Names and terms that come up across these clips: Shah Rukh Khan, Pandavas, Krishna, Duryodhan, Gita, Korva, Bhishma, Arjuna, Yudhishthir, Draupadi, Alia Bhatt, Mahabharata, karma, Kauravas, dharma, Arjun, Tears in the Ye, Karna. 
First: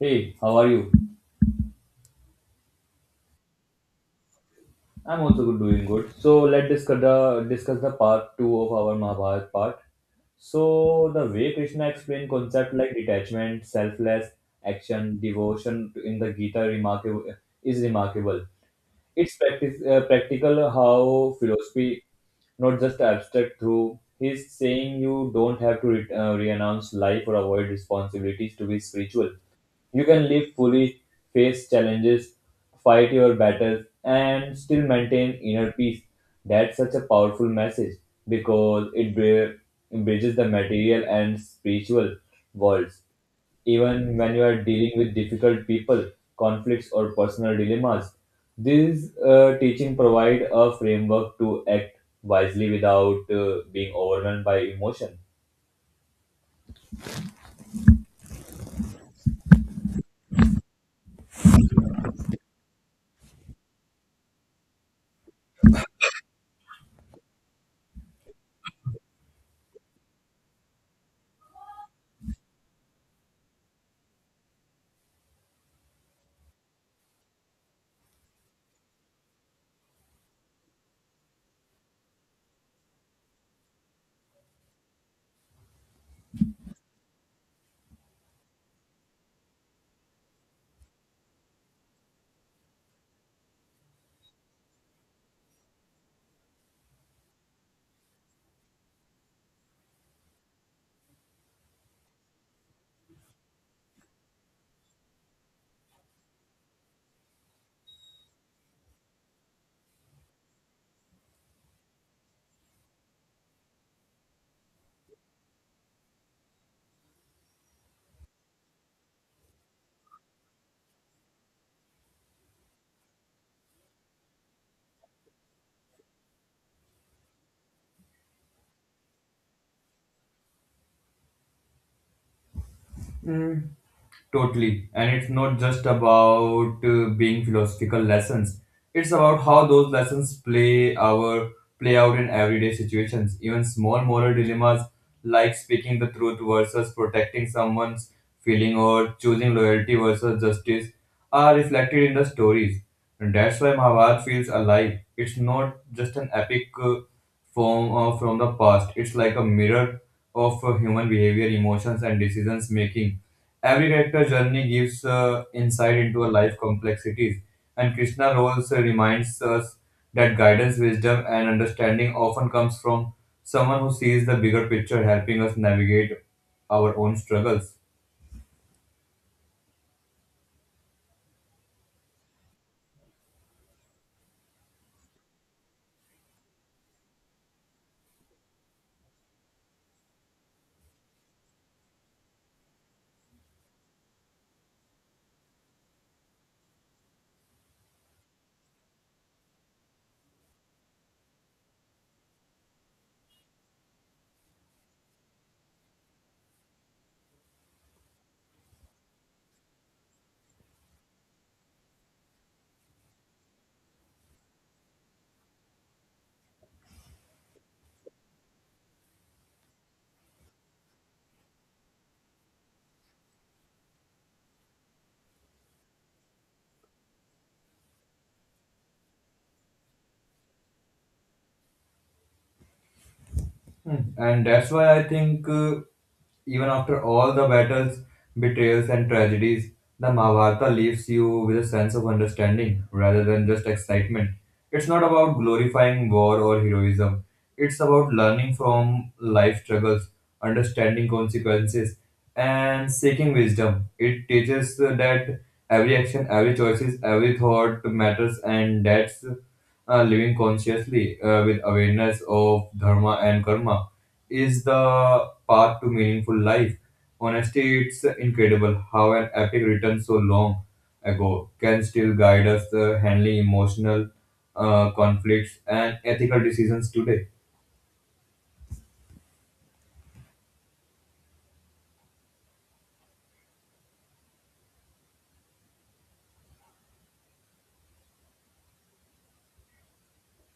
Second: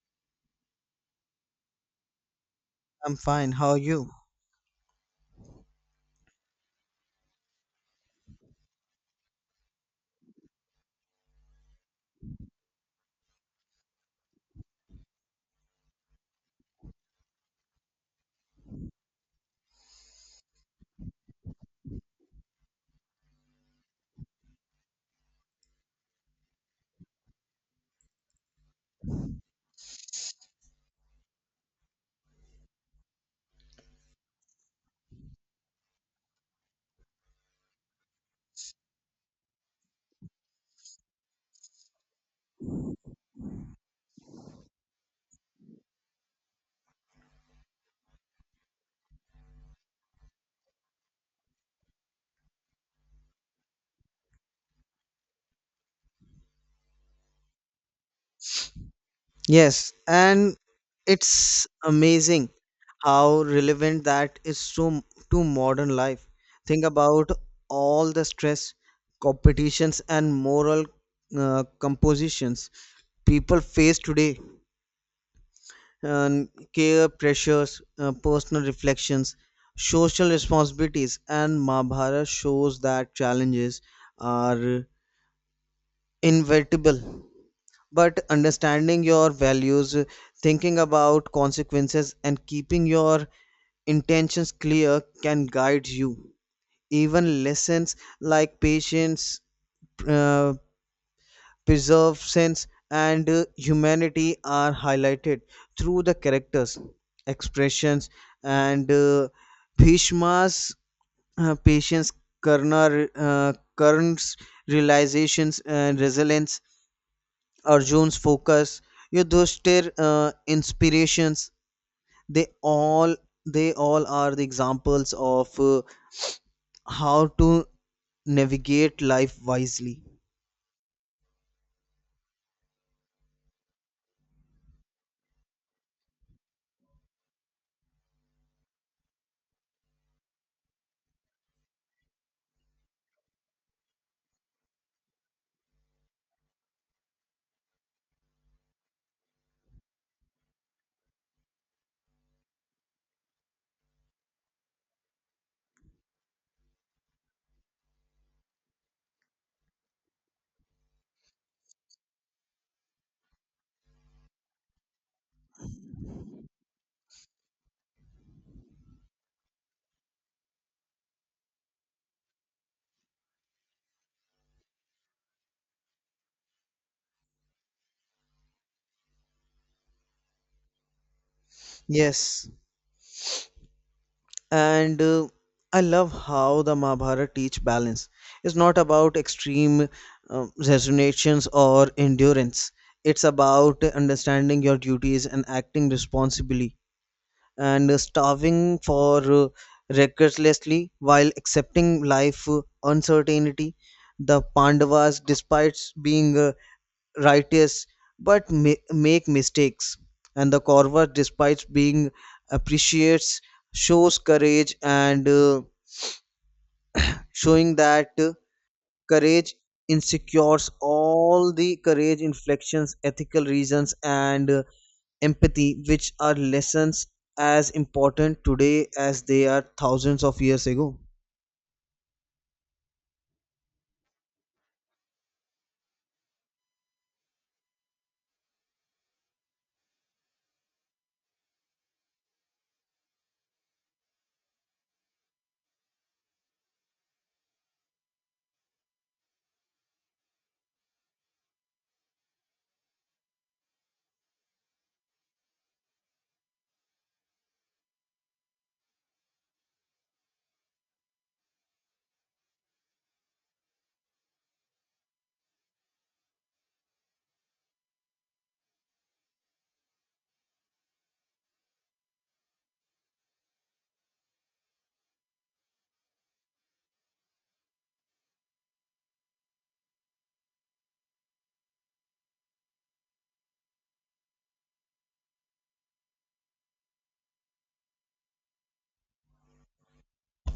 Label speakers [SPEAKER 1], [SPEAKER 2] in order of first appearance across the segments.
[SPEAKER 1] Hey, how are you?
[SPEAKER 2] I'm fine. How are you?
[SPEAKER 1] I'm also good, doing good. So let's discuss the part two of our Mahabharat part. So the way Krishna explained concepts like detachment, selfless action, devotion in the Gita remarkable is remarkable. It's practical how philosophy, not just abstract, through. He's saying you don't have to renounce life or avoid responsibilities to be spiritual. You can live fully, face challenges, fight your battles, and still maintain inner peace. That's such a powerful message because it bridges the material and spiritual worlds even when you are dealing with difficult people, conflicts, or personal dilemmas. These teaching provide a framework to act wisely without being overwhelmed by emotion.
[SPEAKER 2] Yes, and it's amazing how relevant that is to modern life. Think about all the stress, competitions, and moral compositions people face today. And care pressures, personal reflections, social responsibilities, and Mahabharata shows that challenges are inevitable but understanding your values, thinking about consequences, and keeping your intentions clear can guide you. Even lessons like patience, uh, perseverance, and humanity are highlighted through the characters, expressions, and Bhishma's patience, Karna's realizations and resilience, Arjun's focus, Yudhishthir inspirations. They all they all are the examples of how to navigate life wisely.
[SPEAKER 1] Mhm. Totally. And it's not just about being philosophical lessons. It's about how those lessons play our play out in everyday situations. Even small moral dilemmas like speaking the truth versus protecting someone's feeling or choosing loyalty versus justice are reflected in the stories. And that's why Mahabharata feels alive. It's not just an epic. From the past. It's like a mirror of human behavior, emotions, and decisions making. Every character journey gives insight into a life complexities, and Krishna roles reminds us that guidance, wisdom, and understanding often comes from someone who sees the bigger picture, helping us navigate our own struggles.
[SPEAKER 2] Yes, and I love how the Mahabharata teach balance. It's not about extreme resignations or endurance. It's about understanding your duties and acting responsibly and starving for recklessly while accepting life uncertainty. The Pandavas, despite being righteous, but make mistakes, and the Kauravas, despite being appreciates, shows courage and showing that courage insecures all the courage inflections ethical reasons and empathy, which are lessons as important today as they are thousands of years ago.
[SPEAKER 1] Mm. And that's why I think, even after all the battles, betrayals, and tragedies, the Mahabharata leaves you with a sense of understanding rather than just excitement. It's not about glorifying war or heroism, it's about learning from life struggles, understanding consequences, and seeking wisdom. It teaches that every action, every choice, every thought matters, and that's living consciously with awareness of dharma and karma is the path to meaningful life. Honestly, it's incredible how an epic written so long ago can still guide us handling emotional conflicts and ethical decisions today.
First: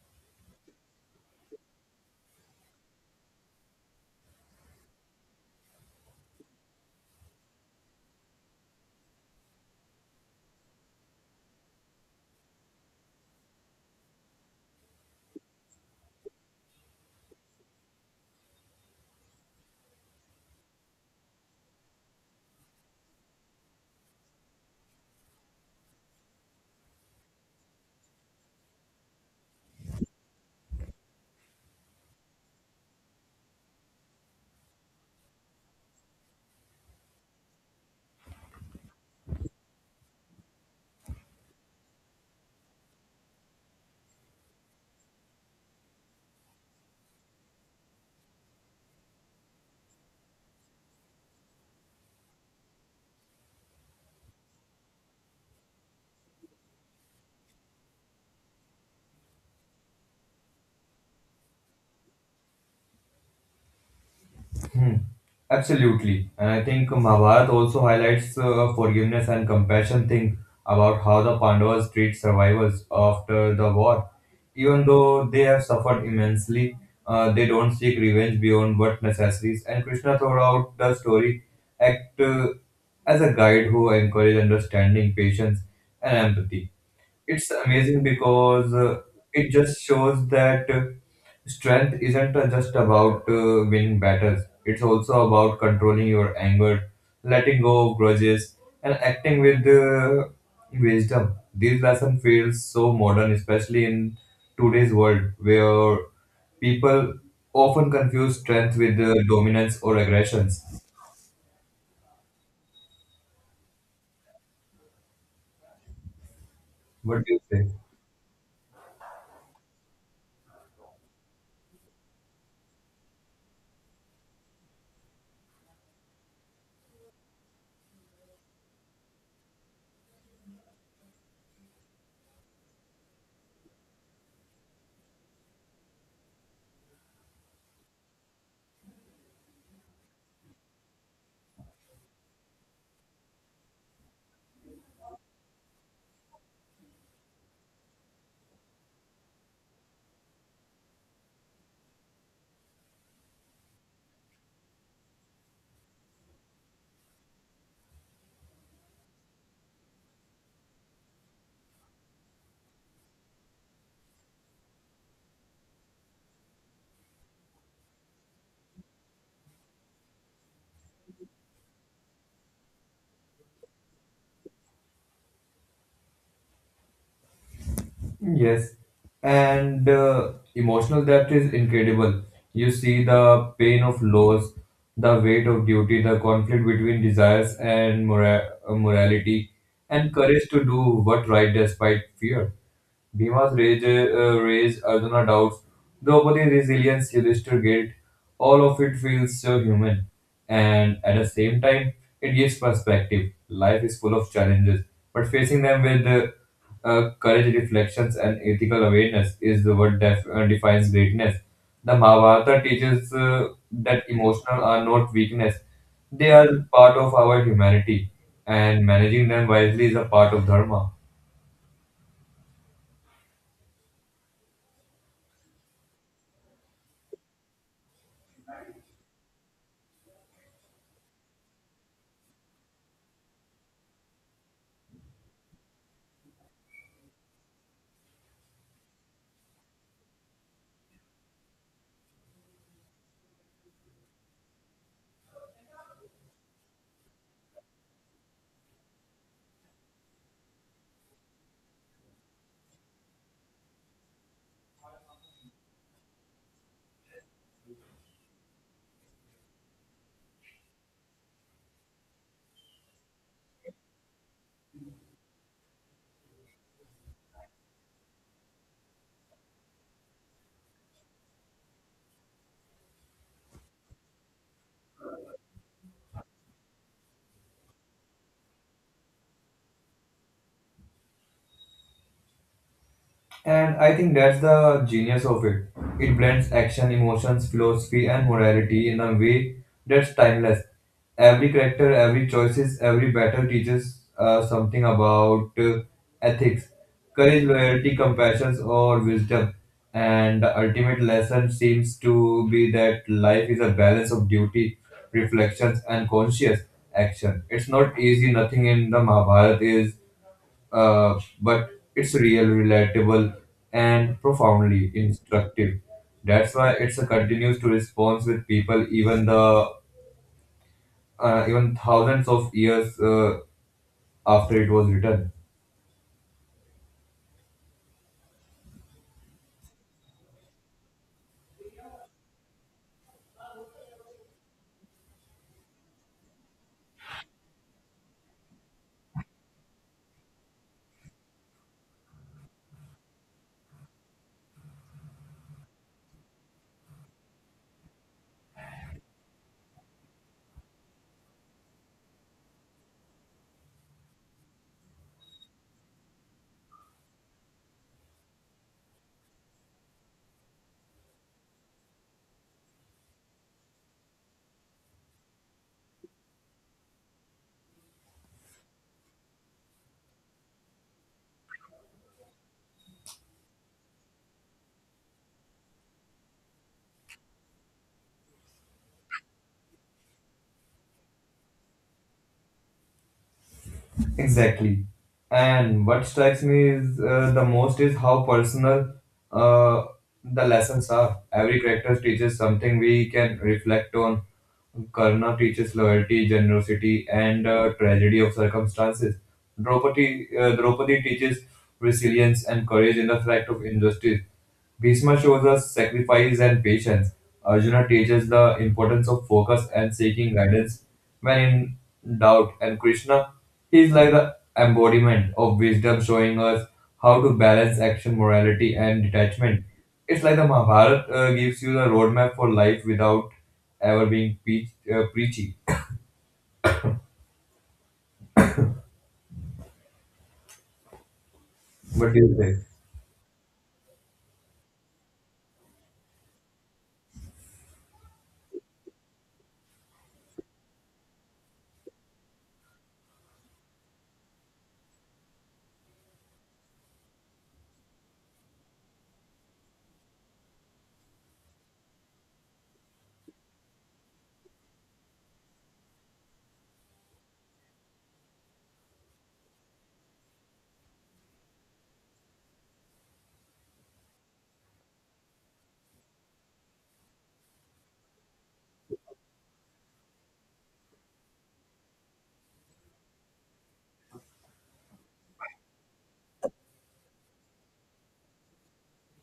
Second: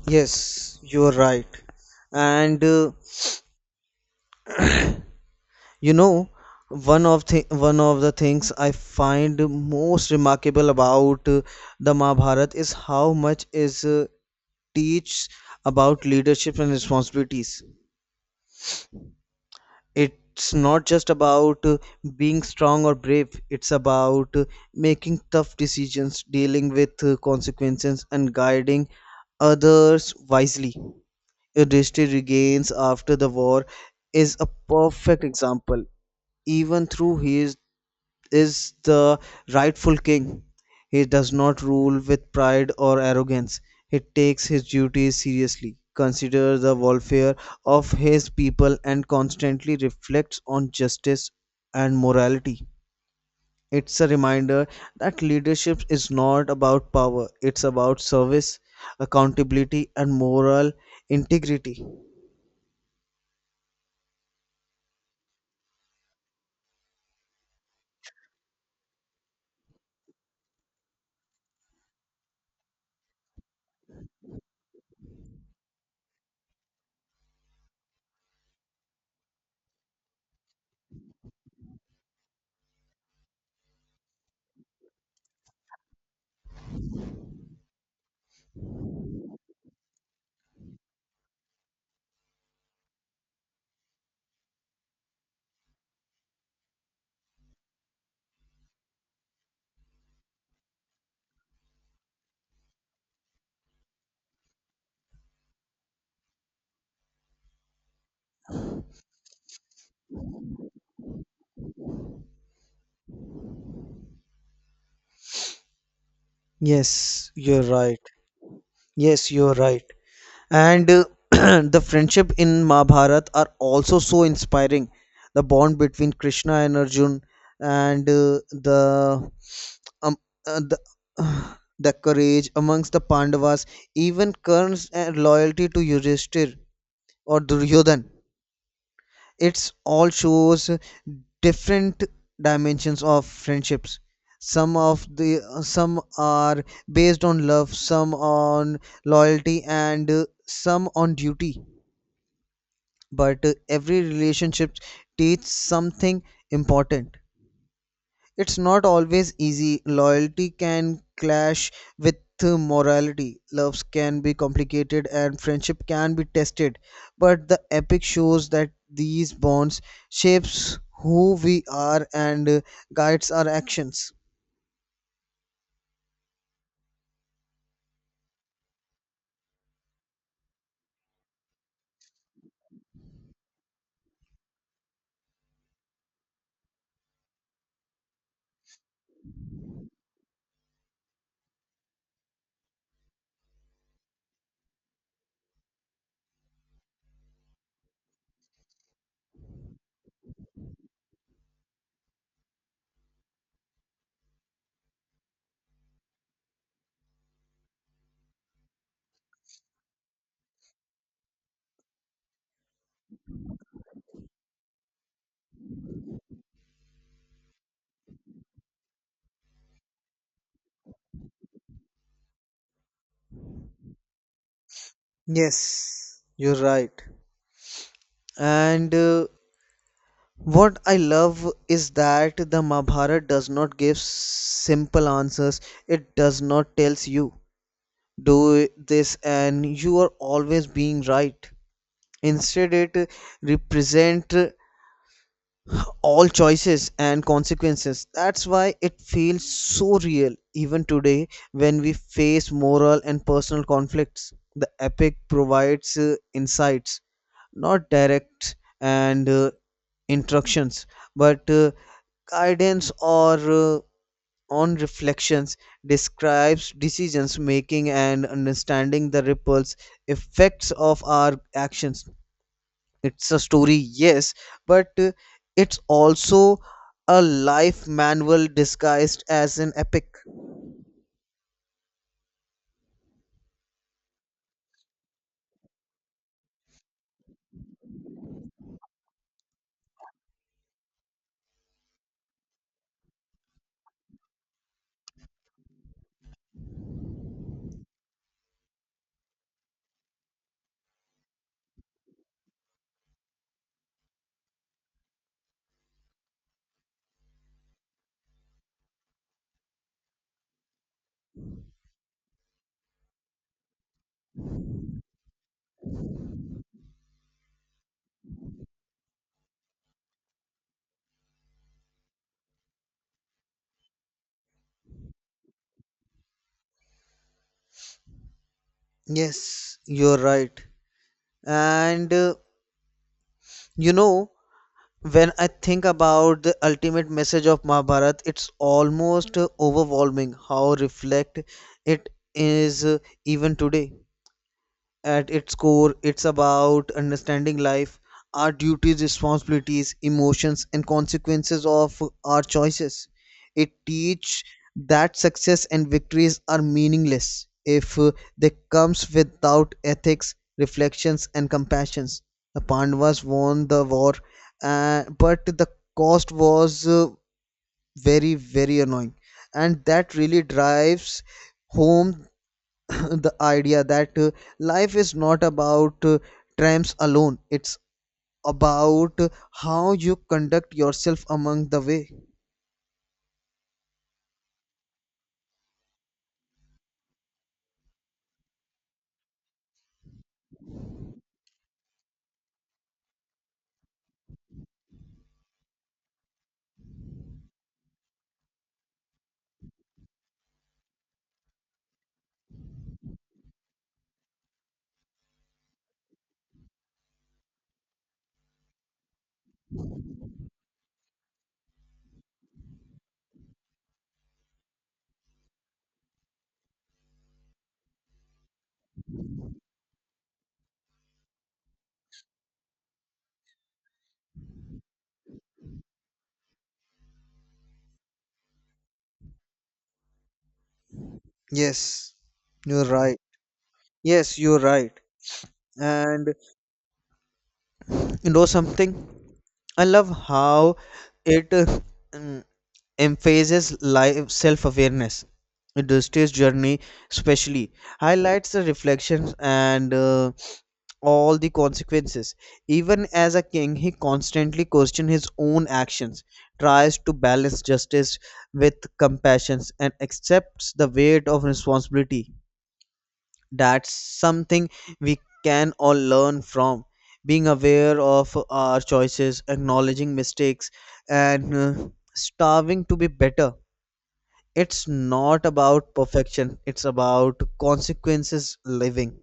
[SPEAKER 2] Yes, you are right. And you know, one of the things I find most remarkable about the Mahabharata is how much is teach about leadership and responsibilities. It's not just about being strong or brave. It's about making tough decisions, dealing with consequences and guiding others wisely. Yudhishthir regains after the war is a perfect example even through his is the rightful king. He does not rule with pride or arrogance. He takes his duties seriously, considers the welfare of his people, and constantly reflects on justice and morality. It's a reminder that leadership is not about power, it's about service, accountability, and moral integrity.
[SPEAKER 1] Hmm. Absolutely. And I think Mahabharata also highlights forgiveness and compassion thing about how the Pandavas treat survivors after the war. Even though they have suffered immensely, they don't seek revenge beyond what necessities. And Krishna throughout the story act as a guide who encourages understanding, patience, and empathy. It's amazing because it just shows that strength isn't just about winning battles. It's also about controlling your anger, letting go of grudges, and acting with wisdom. This lesson feels so modern, especially in today's world where people often confuse strength with dominance or aggressions. What
[SPEAKER 2] Yes,
[SPEAKER 1] do you
[SPEAKER 2] you're
[SPEAKER 1] think?
[SPEAKER 2] right. Yes, you're right. And the friendship in Mahabharata are also so inspiring. The bond between Krishna and Arjun, and um, the the courage amongst the Pandavas, even Karna's loyalty to Yudhishthir or Duryodhan. It's all shows different dimensions of friendships. Some of the some are based on love, some on loyalty, and some on duty, but every relationship teaches something important. It's not always easy. Loyalty can clash with morality. Loves can be complicated and friendship can be tested. But the epic shows that these bonds shapes who we are and guides our actions.
[SPEAKER 1] Yes, and emotional depth is incredible. You see the pain of loss, the weight of duty, the conflict between desires and morality, and courage to do what right despite fear. Rage, Arjuna doubts, Draupadi's resilience, Yudhishthir guilt, all of it feels so human. And at the same time, it gives perspective. Life is full of challenges, but facing them with courage, reflections, and ethical awareness is what defines greatness. The Mahabharata teaches that emotional are not weakness, they are part of our humanity, and managing them wisely is a part of Dharma.
[SPEAKER 2] Yes, you're right. And what I love is that the Mahabharata does not give simple answers. It does not tells you do this and you are always being right. Instead, it represent all choices and consequences. That's why it feels so real even today when we face moral and personal conflicts. The epic provides insights, not direct and instructions, but guidance or on reflections describes decisions making and understanding the ripples effects of our actions. It's a story, yes, but it's also a life manual disguised as an epic.
[SPEAKER 1] And I think that's the genius of it. It blends action, emotions, philosophy, and morality in a way that's timeless. Every character, every choices, every battle teaches something about ethics, courage, loyalty, compassion, or wisdom. And the ultimate lesson seems to be that life is a balance of duty, reflections, and conscious action. It's not easy. Nothing in the Mahabharata is but it's real, relatable, and profoundly instructive. That's why it's a continues to response with people even thousands of years after it was written.
[SPEAKER 2] Yes, you're right. And you know, when I think about the ultimate message of Mahabharata, it's almost overwhelming how reflect it is even today. At its core, it's about understanding life, our duties, responsibilities, emotions, and consequences of our choices. It teaches that success and victories are meaningless if they comes without ethics, reflections, and compassions. The Pandavas won the war, but the cost was very, very annoying, and that really drives home the idea that life is not about tramps alone. It's about how you conduct yourself among the way.
[SPEAKER 1] Exactly. And what strikes me is the most is how personal uh, the lessons are. Every character teaches something we can reflect on. Karna teaches loyalty, generosity, and tragedy of circumstances. Draupadi teaches resilience and courage in the fight of injustice. Bhishma shows us sacrifice and patience. Arjuna teaches the importance of focus and seeking guidance when in doubt. And Krishna is like the embodiment of wisdom, showing us how to balance action, morality, and detachment. It's like the Mahabharata gives you the roadmap for life without ever being preachy.
[SPEAKER 2] Yes,
[SPEAKER 1] What do you think?
[SPEAKER 2] you're right. Yes, you're right. And you know something, I love how it mm, emphasizes life self-awareness. The stage journey especially highlights the reflections and all the consequences. Even as a king, he constantly questions his own actions, tries to balance justice with compassion, and accepts the weight of responsibility. That's something we can all learn from. Being aware of our choices, acknowledging mistakes, and starving to be better. It's not about perfection, it's about consequences living.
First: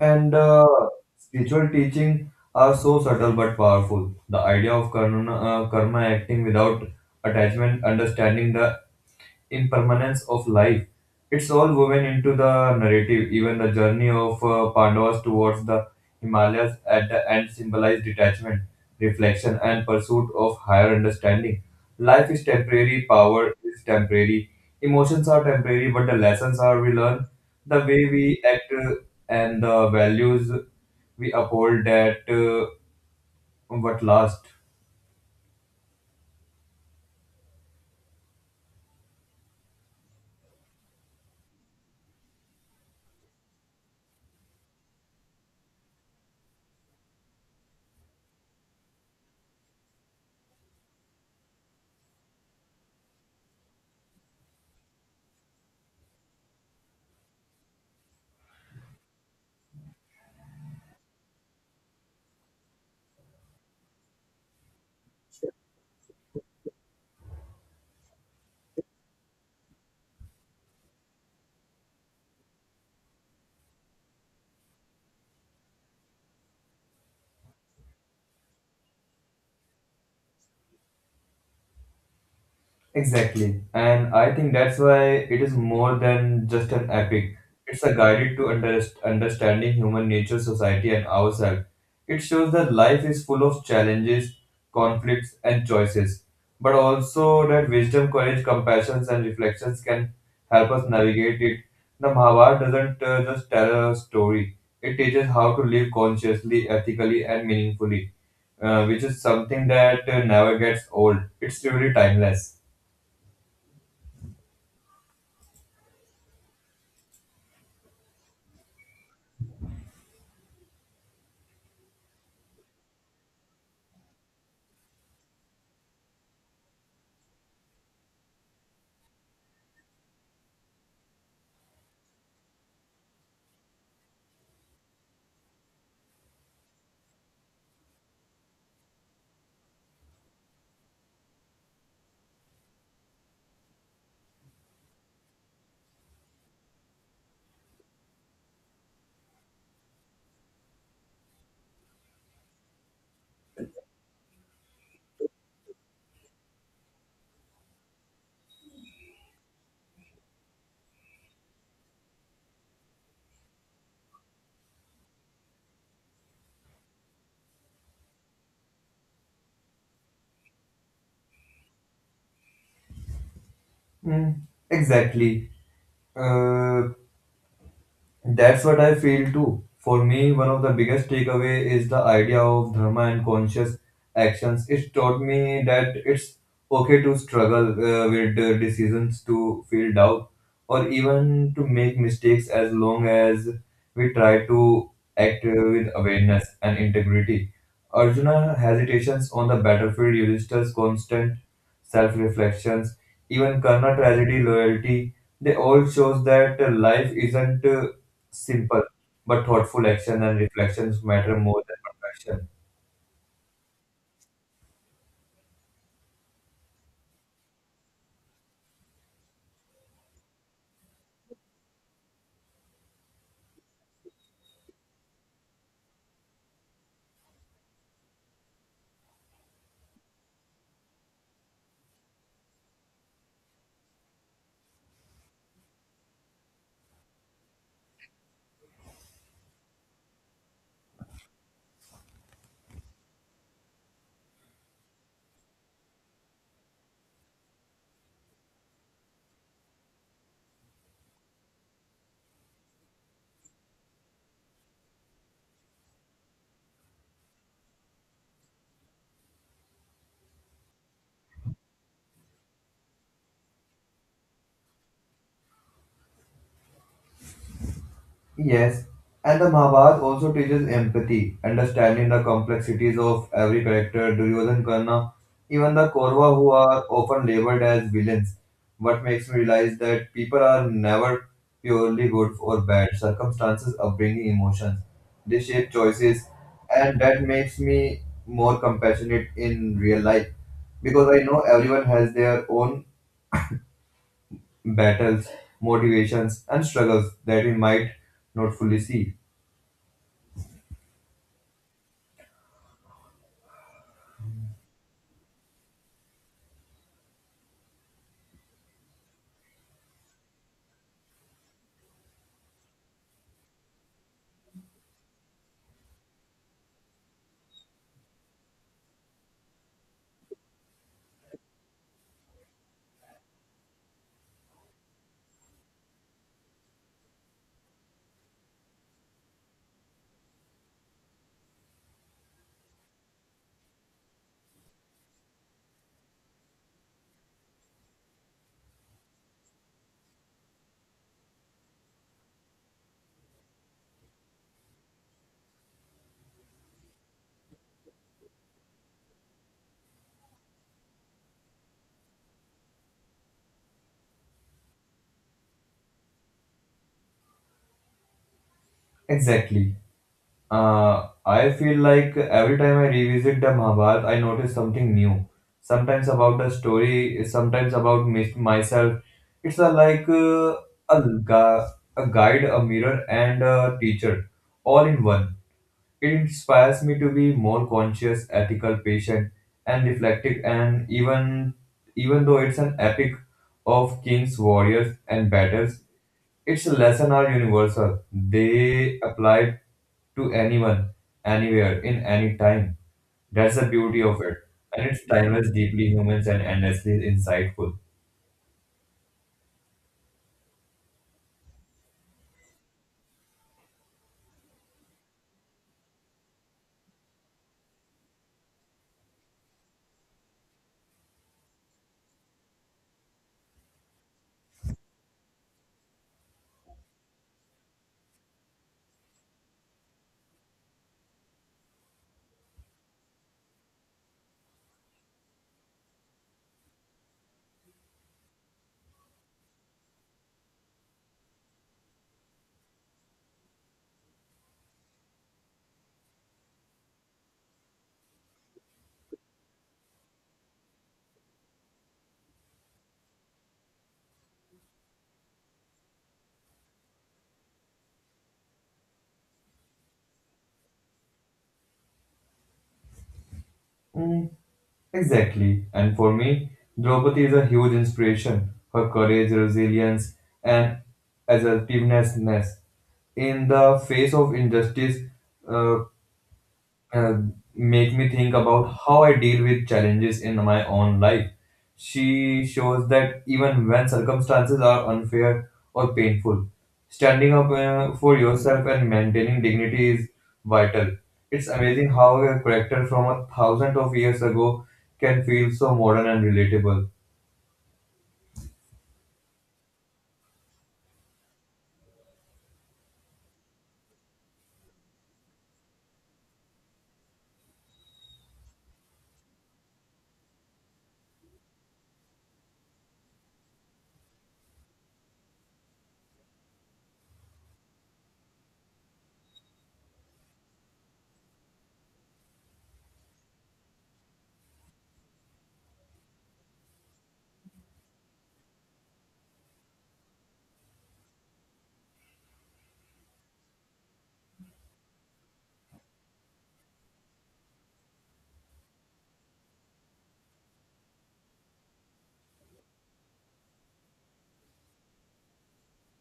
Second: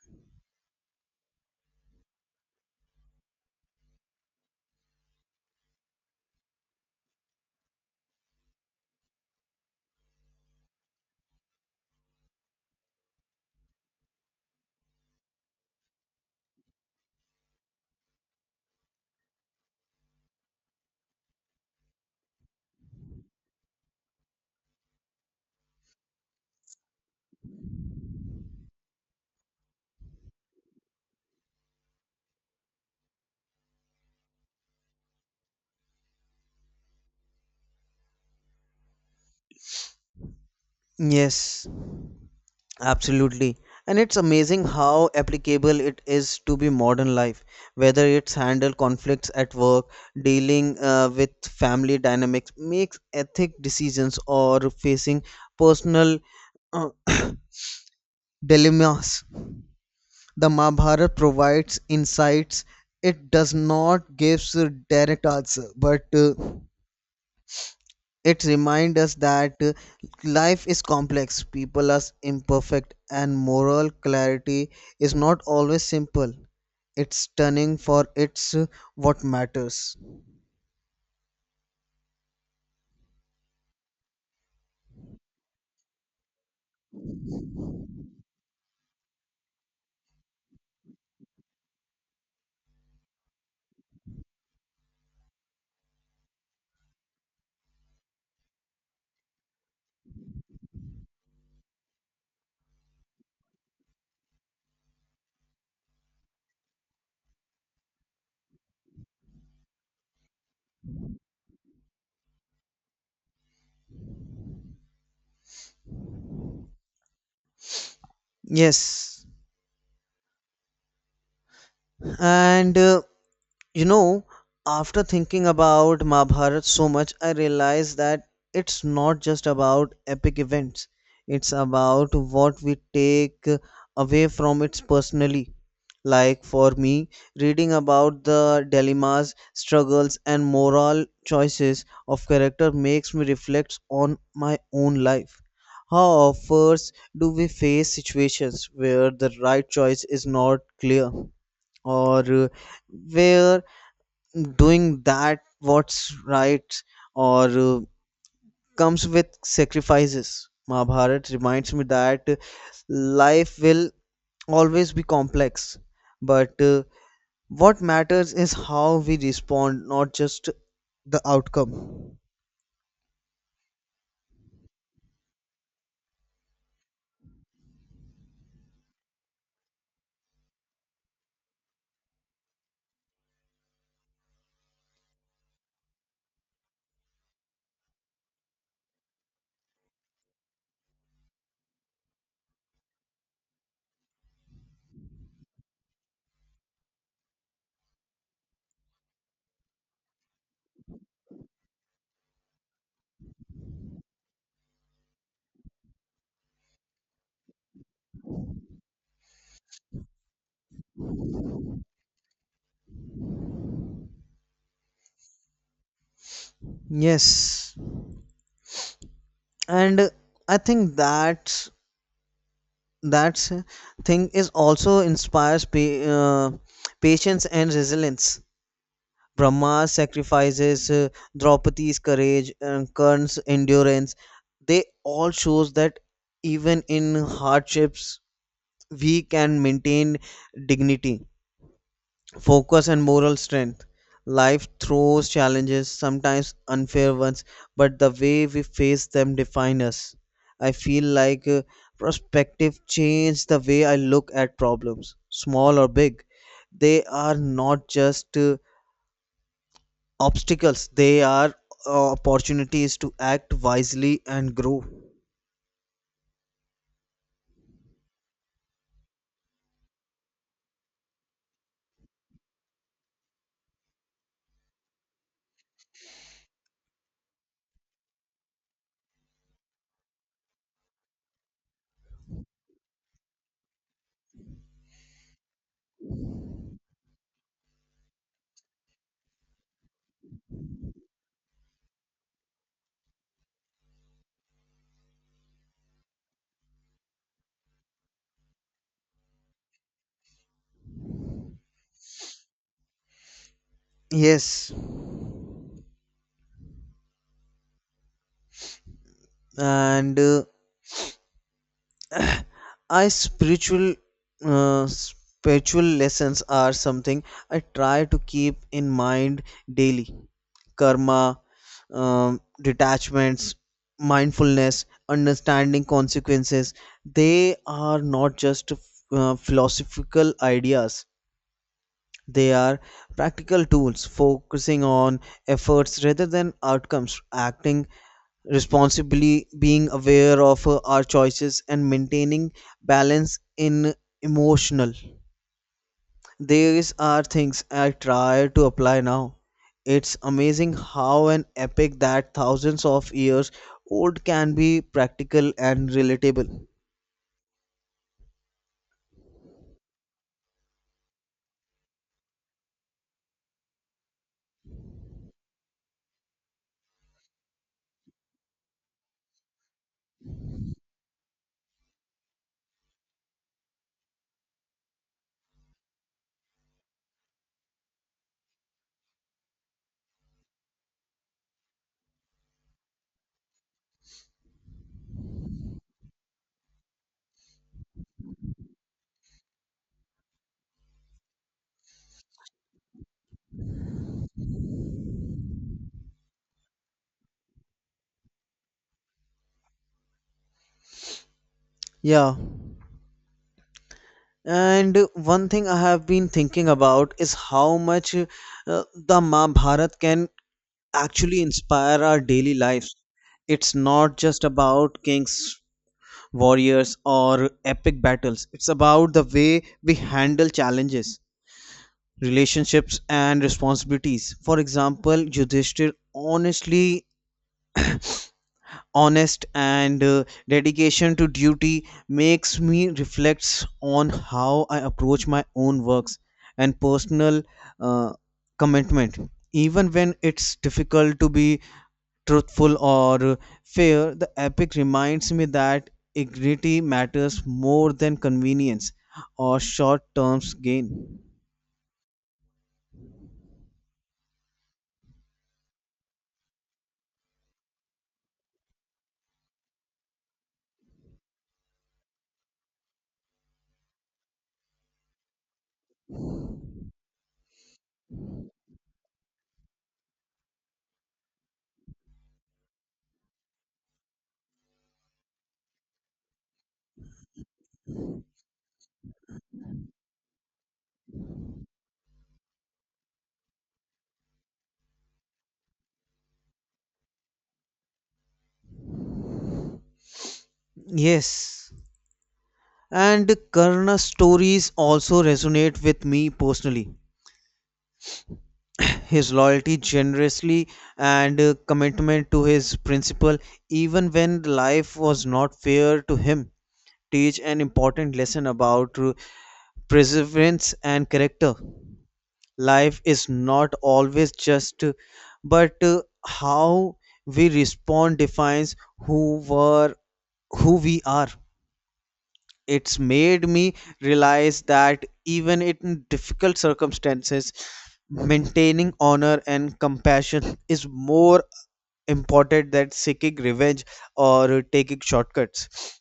[SPEAKER 1] And spiritual teaching are so subtle but powerful. The idea of karma acting without attachment, understanding the impermanence of life. It's all woven into the narrative. Even the journey of Pandavas towards the Himalayas at the end symbolized detachment, reflection, and pursuit of higher understanding. Life is temporary, power is temporary, emotions are temporary, but the lessons are we learn, the way we act, and the values we uphold that what last.
[SPEAKER 2] Yes, absolutely. And it's amazing how applicable it is to be modern life, whether it's handle conflicts at work, dealing with family dynamics, makes ethic decisions or facing personal uh, dilemmas. The Mahabharata provides insights. It does not gives a direct answer, but it reminds us that life is complex, people are imperfect, and moral clarity is not always simple. It's turning for it's what matters.
[SPEAKER 1] Exactly. And I think that's why it is more than just an epic. It's a guide to understanding human nature, society, and ourselves. It shows that life is full of challenges, conflicts, and choices, but also that wisdom, courage, compassion, and reflections can help us navigate it. The Mahabharata doesn't just tell a story, it teaches how to live consciously, ethically, and meaningfully, which is something that never gets old. It's truly timeless.
[SPEAKER 2] Yes, and you know, after thinking about Mahabharat so much, I realized that it's not just about epic events, it's about what we take away from it personally. Like for me, reading about the dilemmas, struggles, and moral choices of character makes me reflect on my own life. How often do we face situations where the right choice is not clear, or where doing that what's right or comes with sacrifices. Mahabharat reminds me that life will always be complex, but what matters is how we respond, not just the outcome.
[SPEAKER 1] Mm, exactly. Uh, that's what I feel too. For me, one of the biggest takeaway is the idea of dharma and conscious actions. It taught me that it's okay to struggle with decisions, to feel doubt, or even to make mistakes as long as we try to act with awareness and integrity. Arjuna's hesitations on the battlefield, Yudhishthira's constant self-reflections, even Karna's tragedy, loyalty, they all shows that life isn't simple but thoughtful action and reflections matter more than perfection.
[SPEAKER 2] Yes, and I think that that thing is also inspires patience and resilience. Brahma's sacrifices, Draupadi's courage, and Karna's endurance, they all shows that even in hardships we can maintain dignity, focus and moral strength. Life throws challenges, sometimes unfair ones, but the way we face them define us. I feel like perspective change the way I look at problems, small or big. They are not just obstacles, they are opportunities to act wisely and grow.
[SPEAKER 1] Yes, and the Mahabharata also teaches empathy, understanding the complexities of every character, Duryodhan, Karna, even the Korva who are often labeled as villains. What makes me realize that people are never purely good or bad. Circumstances, upbringing, emotions, they shape choices, and that makes me more compassionate in real life because I know everyone has their own battles, motivations, and struggles that we might not fully see.
[SPEAKER 2] Yes, and I spiritual spiritual lessons are something I try to keep in mind daily. Karma, um, detachments, mindfulness, understanding consequences, they are not just philosophical ideas. They are practical tools, focusing on efforts rather than outcomes, acting responsibly, being aware of our choices, and maintaining balance in emotional. These are things I try to apply now. It's amazing how an epic that thousands of years old can be practical and relatable.
[SPEAKER 1] Exactly. I feel like every time I revisit the Mahabharata, I notice something new. Sometimes about the story, sometimes about myself. It's like a, gu- a guide, a mirror, and a teacher, all in one. It inspires me to be more conscious, ethical, patient, and reflective. And even though it's an epic of kings, warriors, and battles, its lessons are universal. They apply to anyone, anywhere, in any time. That's the beauty of it, and it's timeless, deeply human, and endlessly insightful.
[SPEAKER 2] Yeah, and one thing I have been thinking about is how much the Mahabharata can actually inspire our daily lives. It's not just about kings, warriors, or epic battles, it's about the way we handle challenges, relationships, and responsibilities. For example, Yudhishthir honestly honest and dedication to duty makes me reflects on how I approach my own works and personal uh, commitment. Even when it's difficult to be truthful or fair, the epic reminds me that integrity matters more than convenience or short term gain.
[SPEAKER 1] Mm, exactly. And for me, Draupadi is a huge inspiration. Her courage, resilience, and assertiveness in the face of injustice uh, uh, make me think about how I deal with challenges in my own life. She shows that even when circumstances are unfair or painful, standing up for yourself and maintaining dignity is vital. It's amazing how a character from a thousand of years ago can feel so modern and relatable.
[SPEAKER 2] Yes, and Karna's stories also resonate with me personally. His loyalty generously and commitment to his principle, even when life was not fair to him, teach an important lesson about perseverance and character. Life is not always just, but how we respond defines who were who we are. It's made me realize that even in difficult circumstances, maintaining honor and compassion is more important than seeking revenge or taking shortcuts.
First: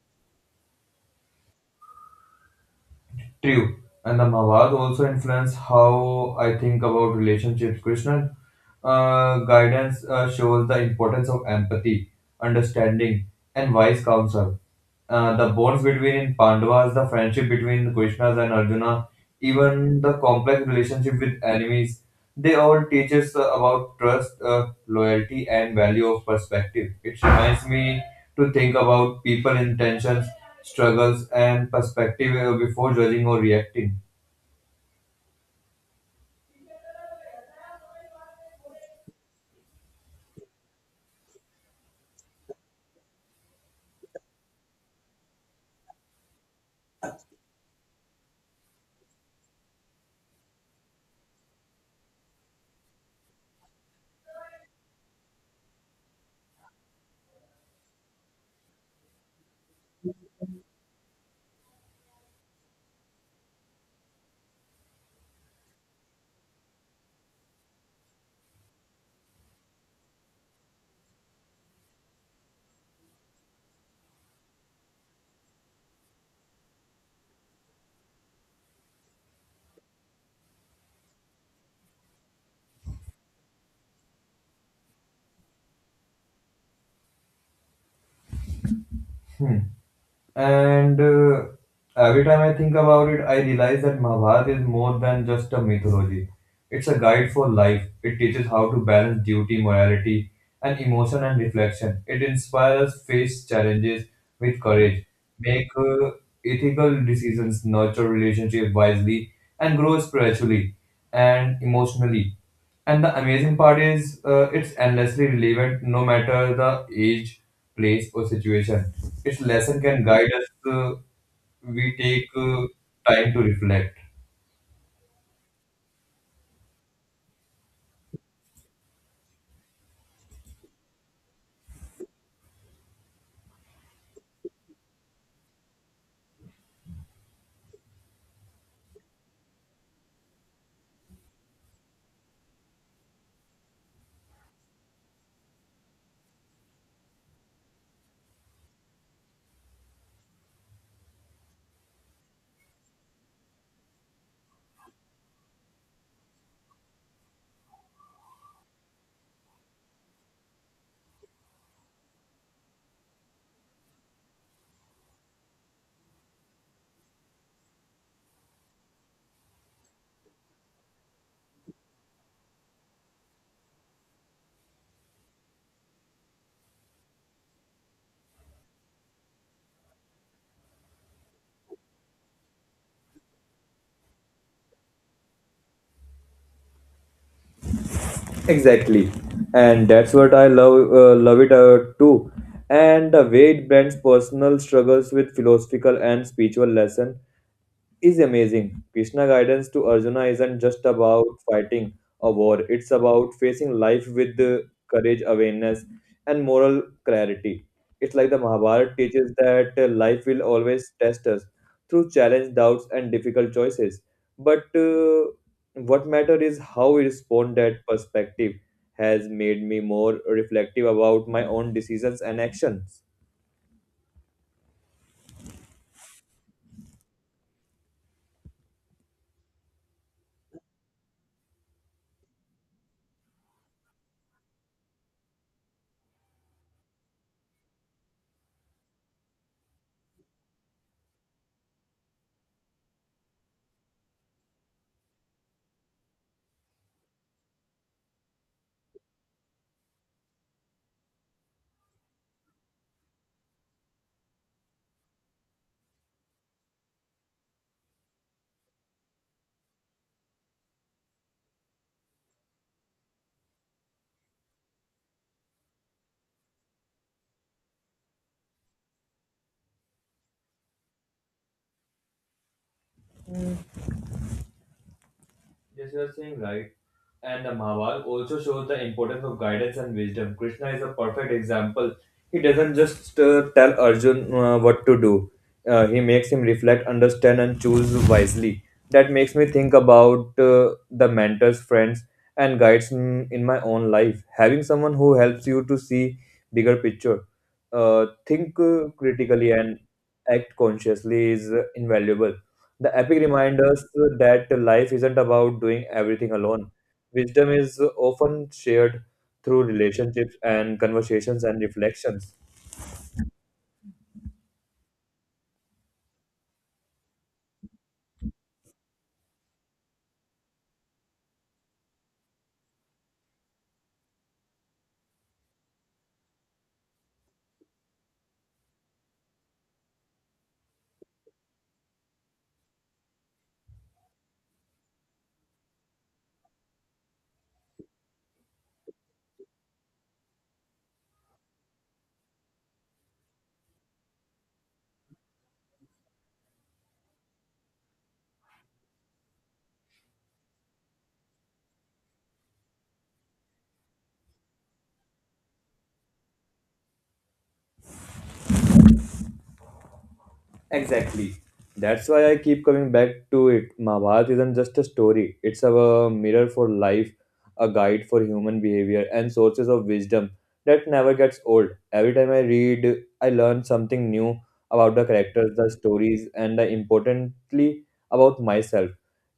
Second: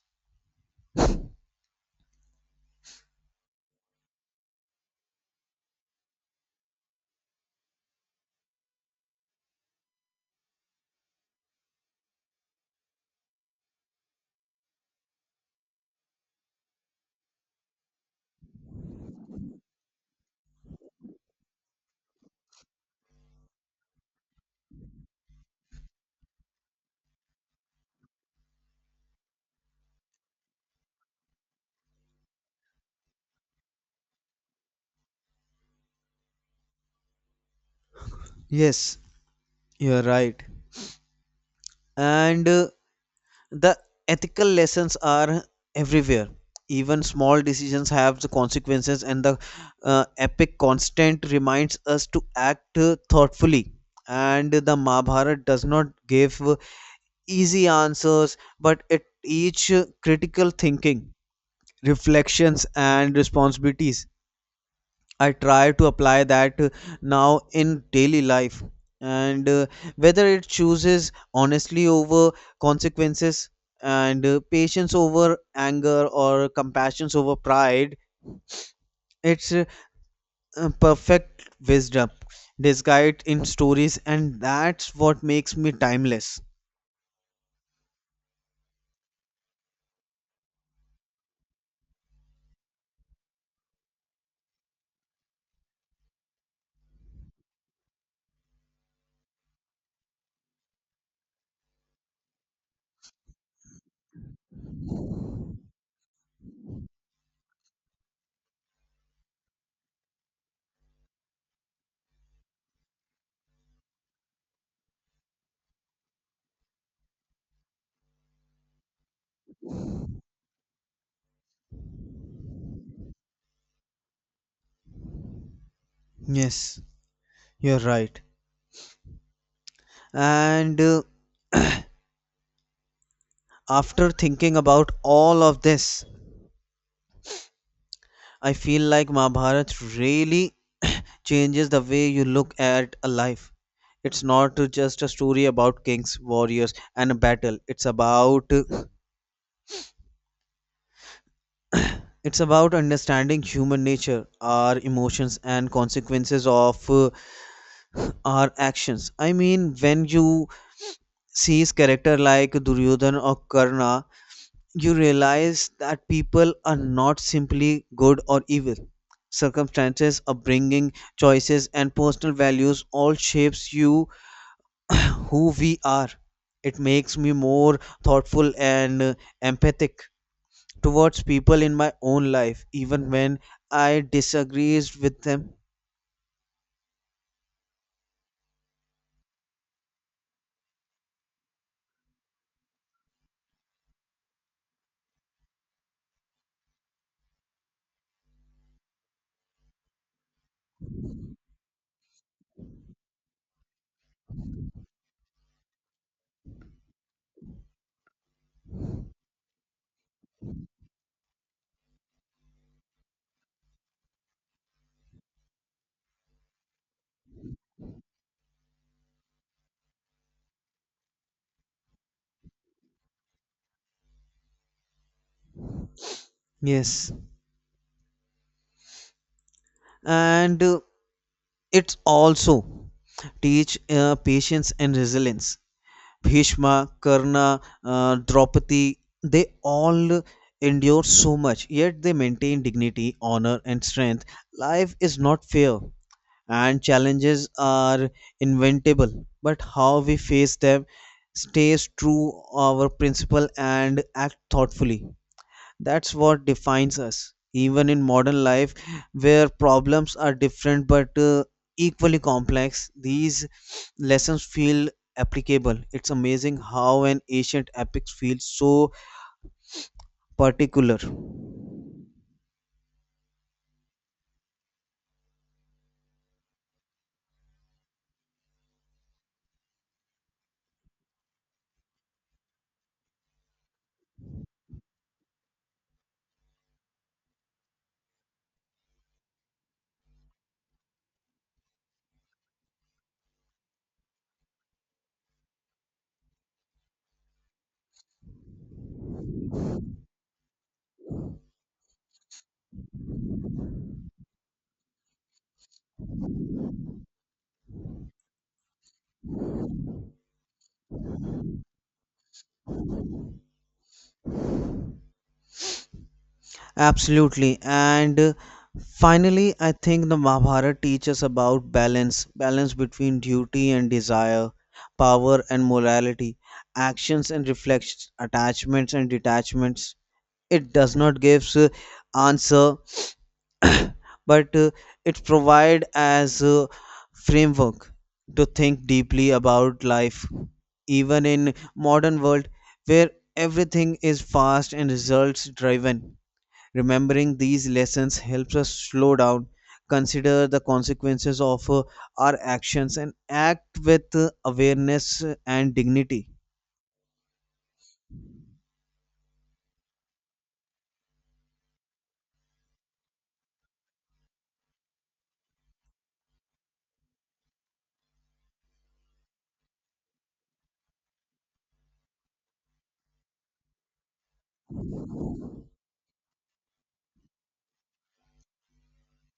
[SPEAKER 1] True. And the Mawad also influence how I think about relationships. Krishnan guidance shows the importance of empathy, understanding, and wise counsel. The bonds between Pandavas, the friendship between Krishnas and Arjuna, even the complex relationship with enemies. They all teach us about trust, loyalty, and value of perspective. It reminds me to think about people intentions, struggles, and perspective before judging or reacting.
[SPEAKER 2] Yes, you're right. And the ethical lessons are everywhere. Even small decisions have the consequences, and the epic constant reminds us to act thoughtfully. And the Mahabharata does not give easy answers, but it teach critical thinking, reflections and responsibilities. I try to apply that now in daily life. And whether it chooses honestly over consequences and patience over anger or compassion over pride, it's a perfect wisdom disguised in stories, and that's what makes me timeless.
[SPEAKER 1] Hmm. And every time I think about it, I realize that Mahabharata is more than just a mythology. It's a guide for life. It teaches how to balance duty, morality, and emotion and reflection. It inspires us face challenges with courage, make ethical decisions, nurture relationships wisely, and grow spiritually and emotionally. And the amazing part is, it's endlessly relevant no matter the age, place, or situation. Its lesson can guide us. Uh, we take time to reflect.
[SPEAKER 2] Yes, you're right. And after thinking about all of this, I feel like Mahabharat really changes the way you look at a life. It's not just a story about kings, warriors, and a battle. It's about it's about understanding human nature, our emotions, and consequences of our actions. I mean, when you see character like Duryodhan or Karna, you realize that people are not simply good or evil. Circumstances, upbringing, choices, and personal values all shapes you who we are. It makes me more thoughtful and empathic towards people in my own life, even when I disagrees with them.
[SPEAKER 1] Exactly, and that's what I love it too. And the way it blends personal struggles with philosophical and spiritual lesson is amazing. Krishna guidance to Arjuna isn't just about fighting a war, it's about facing life with courage, awareness, and moral clarity. It's like the Mahabharata teaches that life will always test us through challenge, doubts, and difficult choices. But what matters is how we respond that perspective has made me more reflective about my own decisions and actions.
[SPEAKER 2] Yes, and it's also teach patience and resilience. Bhishma, Karna, Draupadi, they all endure so much, yet they maintain dignity, honor, and strength. Life is not fair, and challenges are inventable, but how we face them stays true our principle and act thoughtfully. That's what defines us. Even in modern life where problems are different but equally complex, these lessons feel applicable. It's amazing how an ancient epic feels so particular.
[SPEAKER 1] Yes, you are saying right. And the Mahabharata also shows the importance of guidance and wisdom. Krishna is a perfect example. He doesn't just tell Arjun what to do. He makes him reflect, understand, and choose wisely. That makes me think about the mentors, friends, and guides in my own life. Having someone who helps you to see bigger picture, think critically, and act consciously is invaluable. The epic reminds us that life isn't about doing everything alone. Wisdom is often shared through relationships and conversations and reflections.
[SPEAKER 2] Absolutely. And finally, I think the Mahabharata teaches about balance, balance between duty and desire, power and morality, actions and reflections, attachments and detachments. It does not give answer, but it provides as a framework to think deeply about life, even in modern world where everything is fast and results driven. Remembering these lessons helps us slow down, consider the consequences of our actions, and act with awareness and dignity.
[SPEAKER 1] Exactly. That's why I keep coming back to it. Mahabharata isn't just a story, it's a mirror for life, a guide for human behavior, and sources of wisdom that never gets old. Every time I read, I learn something new about the characters, the stories, and importantly, about myself.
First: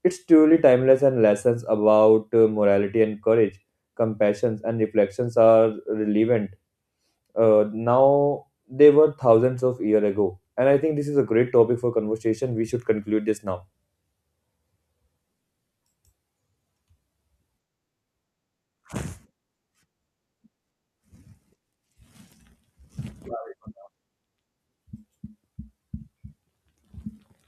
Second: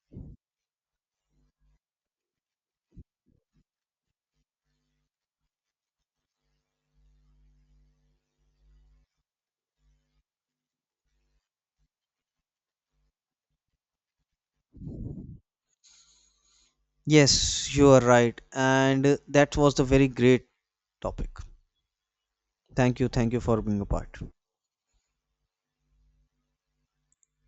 [SPEAKER 1] It's truly timeless, and lessons about morality and courage, compassion, and reflections are relevant now they were thousands of year ago and I think this is a great topic for conversation. We should conclude this now.
[SPEAKER 2] Yes, you are right. And that was the very great topic. Thank you. Thank you for being a part.